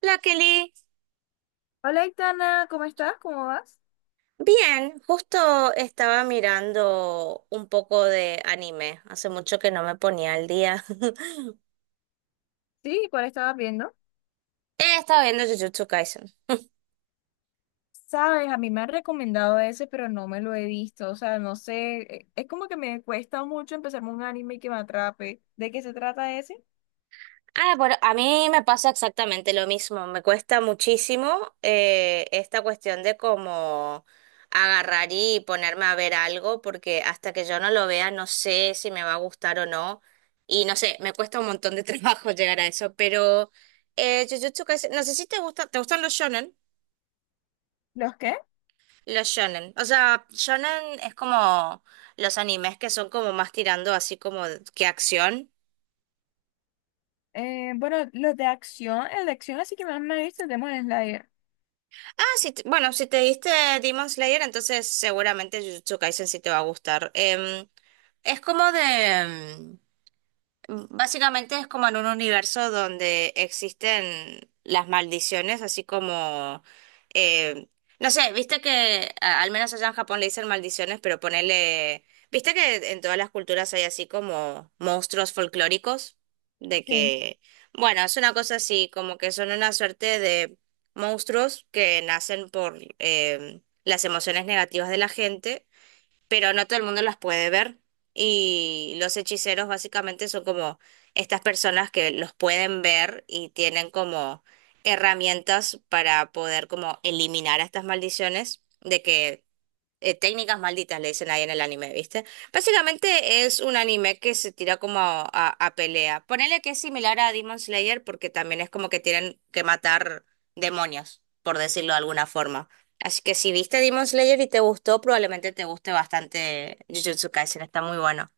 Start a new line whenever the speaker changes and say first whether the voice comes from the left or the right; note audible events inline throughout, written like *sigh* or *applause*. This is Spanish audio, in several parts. right: La Kelly,
left: Hola, Itana, ¿cómo estás? ¿Cómo vas?
right: bien, justo estaba mirando un poco de anime. Hace mucho que no me ponía al día. *laughs*
left: Sí, ¿cuál estabas viendo?
right: Estaba viendo Jujutsu Kaisen.
left: Sabes, a mí me han recomendado ese, pero no me lo he visto. O sea, no sé, es como que me cuesta mucho empezarme un anime que me atrape. ¿De qué se trata ese?
right: Ah, bueno, a mí me pasa exactamente lo mismo. Me cuesta muchísimo esta cuestión de cómo agarrar y ponerme a ver algo, porque hasta que yo no lo vea no sé si me va a gustar o no. Y no sé, me cuesta un montón de trabajo *laughs* llegar a eso, pero Jujutsu Kaisen, no sé si te gusta, ¿te gustan los shonen?
left: ¿Los qué?
right: Los shonen. O sea, shonen es como los animes que son como más tirando así como que acción.
left: Bueno, los de acción, el de acción así que más me he visto es Demon Slayer.
right: Ah, sí, bueno, si te diste Demon Slayer, entonces seguramente Jujutsu Kaisen sí te va a gustar. Es como de... básicamente es como en un universo donde existen las maldiciones, así como, eh, no sé, viste que al menos allá en Japón le dicen maldiciones, pero ponele, viste que en todas las culturas hay así como monstruos folclóricos, de
left: Sí.
right: que, bueno, es una cosa así, como que son una suerte de monstruos que nacen por las emociones negativas de la gente pero no todo el mundo las puede ver. Y los hechiceros básicamente son como estas personas que los pueden ver y tienen como herramientas para poder como eliminar a estas maldiciones, de que técnicas malditas, le dicen ahí en el anime, ¿viste? Básicamente es un anime que se tira como a pelea. Ponele que es similar a Demon Slayer porque también es como que tienen que matar demonios, por decirlo de alguna forma. Así que si viste Demon Slayer y te gustó, probablemente te guste bastante Jujutsu Kaisen, está muy bueno.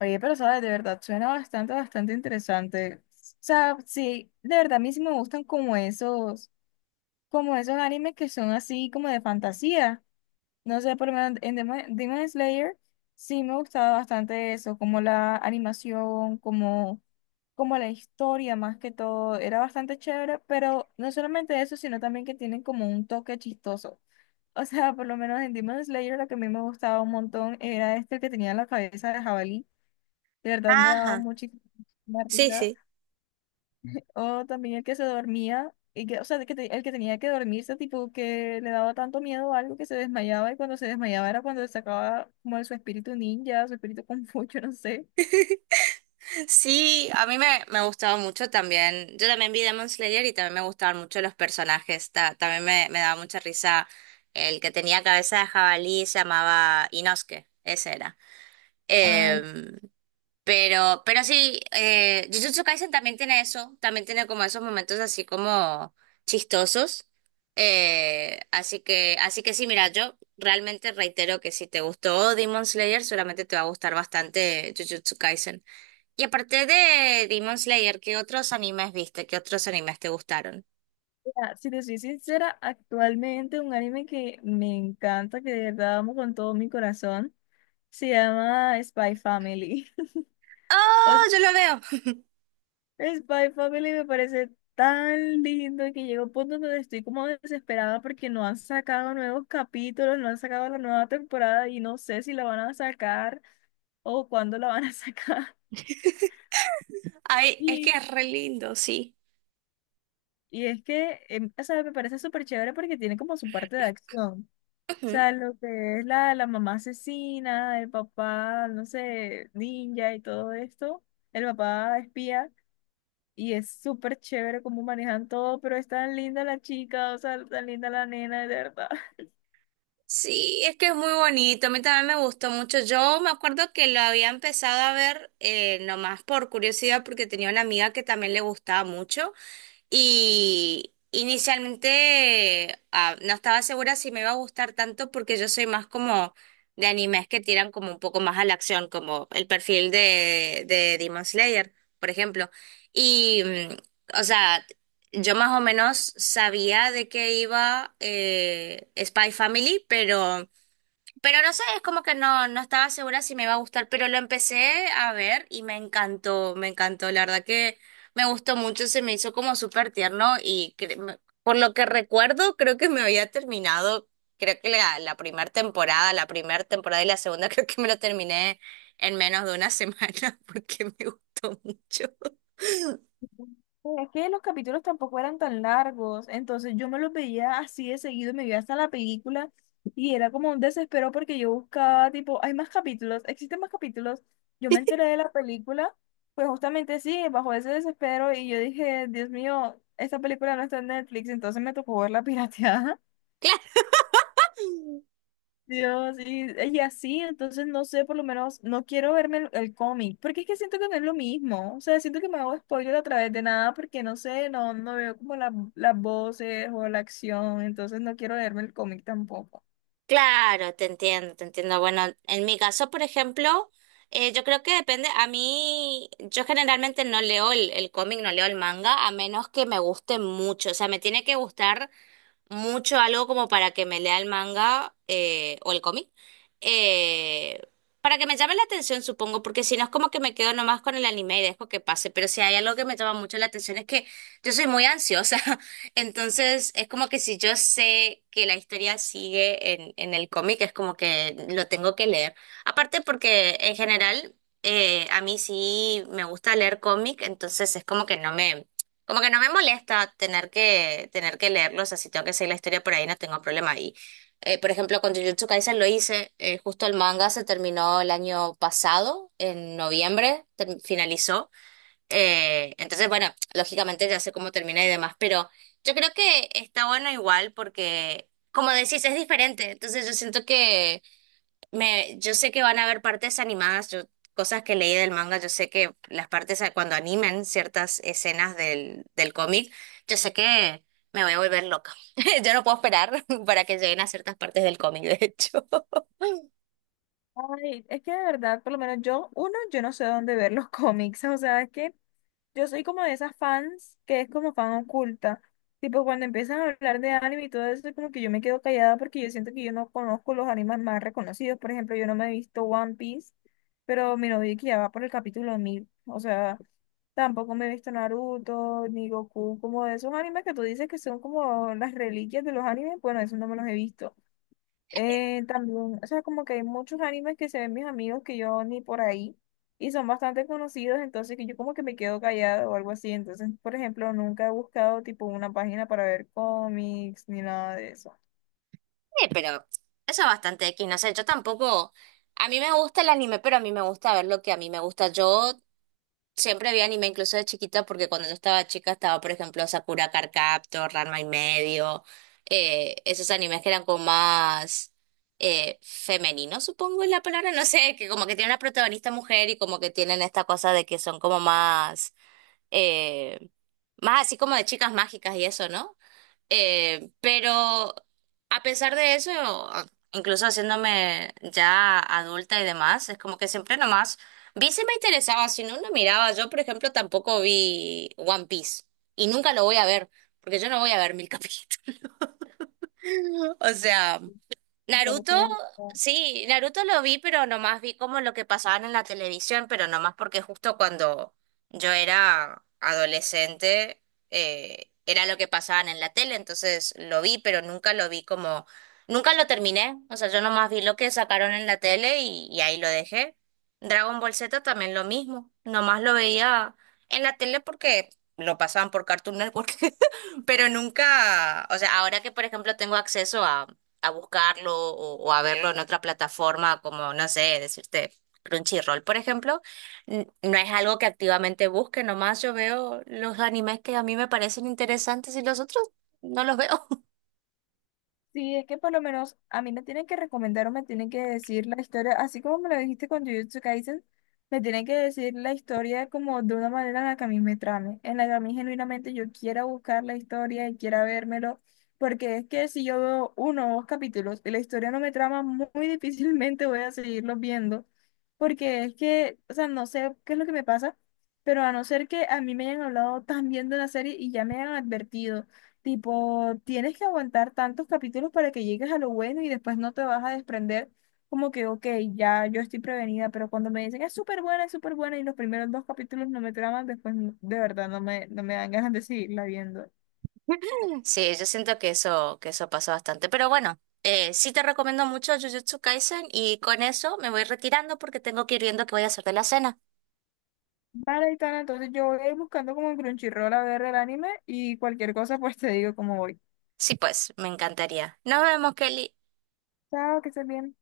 left: Oye, pero sabes, de verdad, suena bastante, bastante interesante. O sea, sí, de verdad, a mí sí me gustan como esos animes que son así como de fantasía. No sé, por lo menos en Demon Slayer sí me gustaba bastante eso, como la animación, como, como la historia más que todo, era bastante chévere, pero no solamente eso, sino también que tienen como un toque chistoso. O sea, por lo menos en Demon Slayer lo que a mí me gustaba un montón era este que tenía la cabeza de jabalí, de verdad me daba
right: Ajá.
left: muchísima
right: Sí,
left: risa,
right: sí.
left: o también el que se dormía, y que, o sea, el que tenía que dormirse, tipo que le daba tanto miedo a algo que se desmayaba y cuando se desmayaba era cuando sacaba como de su espíritu ninja, su espíritu *laughs* confucho, no sé.
right: Sí, me gustaba mucho también. Yo también vi Demon Slayer y también me gustaban mucho los personajes. Me daba mucha risa el que tenía cabeza de jabalí, se llamaba Inosuke, ese era.
left: Ay,
right: Em, pero sí, Jujutsu Kaisen también tiene eso, también tiene como esos momentos así como chistosos. Así que sí, mira, yo realmente reitero que si te gustó Demon Slayer, seguramente te va a gustar bastante Jujutsu Kaisen. Y aparte de Demon Slayer, ¿qué otros animes viste? ¿Qué otros animes te gustaron?
left: mira, si te soy sincera, actualmente un anime que me encanta, que de verdad amo con todo mi corazón, se llama Spy Family. *laughs* O
right: ¡Ah! Yo lo veo.
left: Spy Family me parece tan lindo que llega un punto donde estoy como desesperada porque no han sacado nuevos capítulos, no han sacado la nueva temporada y no sé si la van a sacar o cuándo la van a *laughs* sacar.
right: *laughs* Ay, es que
left: Y,
right: es re lindo, sí.
left: y es que, o sea, me parece súper chévere porque tiene como su parte de acción. O
right: Ujú.
left: sea, lo que es la mamá asesina, el papá, no sé, ninja y todo esto, el papá espía. Y es súper chévere cómo manejan todo, pero es tan linda la chica, o sea, tan linda la nena, de verdad. *laughs*
right: Sí, es que es muy bonito. A mí también me gustó mucho. Yo me acuerdo que lo había empezado a ver nomás por curiosidad porque tenía una amiga que también le gustaba mucho. Y inicialmente ah, no estaba segura si me iba a gustar tanto porque yo soy más como de animes que tiran como un poco más a la acción, como el perfil de Demon Slayer, por ejemplo. Y, mm, o sea, yo más o menos sabía de qué iba Spy Family, pero... Pero no sé, es como que no estaba segura si me iba a gustar, pero lo empecé a ver y me encantó, la verdad que me gustó mucho, se me hizo como súper tierno y por lo que recuerdo creo que me había terminado, creo que la primera temporada y la segunda *laughs* creo que me lo terminé en menos de una semana *laughs* porque me gustó mucho. *laughs*
left: Es que los capítulos tampoco eran tan largos, entonces yo me los veía así de seguido, me veía hasta la película y era como un desespero porque yo buscaba, tipo, hay más capítulos, existen más capítulos. Yo me enteré de la película, pues justamente sí, bajo ese desespero y yo dije, Dios mío, esta película no está en Netflix, entonces me tocó verla *laughs* pirateada.
right: Claro.
left: Dios, y así, entonces no sé, por lo menos no quiero verme el cómic, porque es que siento que no es lo mismo, o sea, siento que me hago spoiler a través de nada, porque no sé, no veo como las voces o la acción, entonces no quiero verme el cómic tampoco.
right: Claro, te entiendo, te entiendo. Bueno, en mi caso, por ejemplo, yo creo que depende. A mí, yo generalmente no leo el cómic, no leo el manga, a menos que me guste mucho. O sea, me tiene que gustar mucho algo como para que me lea el manga o el cómic. eh, para que me llame la atención, supongo, porque si no es como que me quedo nomás con el anime y dejo que pase. Pero si hay algo que me llama mucho la atención es que yo soy muy ansiosa, *laughs* entonces es como que si yo sé que la historia sigue en el cómic, es como que lo tengo que leer. Aparte porque en general a mí sí me gusta leer cómic, entonces es como que como que no me molesta tener que leerlo, o sea, si tengo que seguir la historia por ahí no tengo problema. Y por ejemplo, con Jujutsu Kaisen lo hice, justo el manga se terminó el año pasado, en noviembre, finalizó. Entonces, bueno, lógicamente ya sé cómo termina y demás, pero yo creo que está bueno igual porque, como decís, es diferente. Entonces yo siento que yo sé que van a haber partes animadas, yo, cosas que leí del manga, yo sé que las partes cuando animen ciertas escenas del cómic, yo sé que me voy a volver loca. *laughs* Yo no puedo esperar *laughs* para que lleguen a ciertas partes del cómic, de hecho.
left: Ay, es que de verdad, por lo menos yo, uno, yo no sé dónde ver los cómics, *laughs* o sea, es que yo soy como de esas fans que es como fan oculta. Tipo, cuando empiezan a hablar de anime y todo eso, como que yo me quedo callada porque yo siento que yo no conozco los animes más reconocidos. Por ejemplo, yo no me he visto One Piece, pero mi novio que ya va por el capítulo 1000. O sea, tampoco me he visto Naruto, ni Goku, como de esos animes que tú dices que son como las reliquias de los animes. Bueno, eso no me los he visto. También, o sea, como que hay muchos animes que se ven mis amigos que yo ni por ahí y son bastante conocidos, entonces que yo como que me quedo callado o algo así. Entonces, por ejemplo, nunca he buscado tipo una página para ver cómics ni nada de eso.
right: Sí, pero eso es bastante X, no sé, yo tampoco, a mí me gusta el anime, pero a mí me gusta ver lo que a mí me gusta. Yo siempre vi anime incluso de chiquita porque cuando yo estaba chica estaba, por ejemplo, Sakura Card Captor, Ranma y medio, esos animes que eran como más femeninos, supongo es la palabra, no sé, que como que tienen una protagonista mujer y como que tienen esta cosa de que son como más eh, más así como de chicas mágicas y eso, ¿no? Pero a pesar de eso, incluso haciéndome ya adulta y demás, es como que siempre nomás vi si me interesaba, si no, no miraba. Yo, por ejemplo, tampoco vi One Piece y nunca lo voy a ver, porque yo no voy a ver mil capítulos. *laughs* O sea,
left: Me
right: Naruto,
left: parece demasiado.
right: sí, Naruto lo vi, pero nomás vi como lo que pasaban en la televisión, pero nomás porque justo cuando yo era adolescente era lo que pasaban en la tele, entonces lo vi, pero nunca lo vi como, nunca lo terminé, o sea, yo nomás vi lo que sacaron en la tele y ahí lo dejé. Dragon Ball Z también lo mismo, nomás lo veía en la tele porque lo pasaban por Cartoon Network, *laughs* pero nunca, o sea, ahora que por ejemplo tengo acceso a buscarlo o a verlo en otra plataforma, como, no sé, decirte Crunchyroll, por ejemplo, no es algo que activamente busque, nomás yo veo los animes que a mí me parecen interesantes y los otros no los veo. *laughs*
left: Sí, es que por lo menos a mí me tienen que recomendar o me tienen que decir la historia, así como me lo dijiste con Jujutsu Kaisen, me tienen que decir la historia como de una manera en la que a mí me trame, en la que a mí genuinamente yo quiera buscar la historia y quiera vérmelo, porque es que si yo veo uno o dos capítulos y la historia no me trama, muy, muy difícilmente voy a seguirlos viendo, porque es que, o sea, no sé qué es lo que me pasa, pero a no ser que a mí me hayan hablado tan bien de la serie y ya me hayan advertido. Tipo, tienes que aguantar tantos capítulos para que llegues a lo bueno y después no te vas a desprender, como que, ok, ya yo estoy prevenida, pero cuando me dicen es súper buena y los primeros dos capítulos no me traman, después de verdad no me, no me dan ganas de seguirla viendo.
right: Sí, yo siento que eso pasó bastante, pero bueno. Sí te recomiendo mucho Jujutsu Kaisen y con eso me voy retirando porque tengo que ir viendo qué voy a hacer de la cena.
left: Vale, Itana, entonces yo voy a ir buscando como en Crunchyroll a ver el anime y cualquier cosa pues te digo cómo voy.
right: Sí, pues, me encantaría. Nos vemos, Kelly.
left: Chao, que estés bien.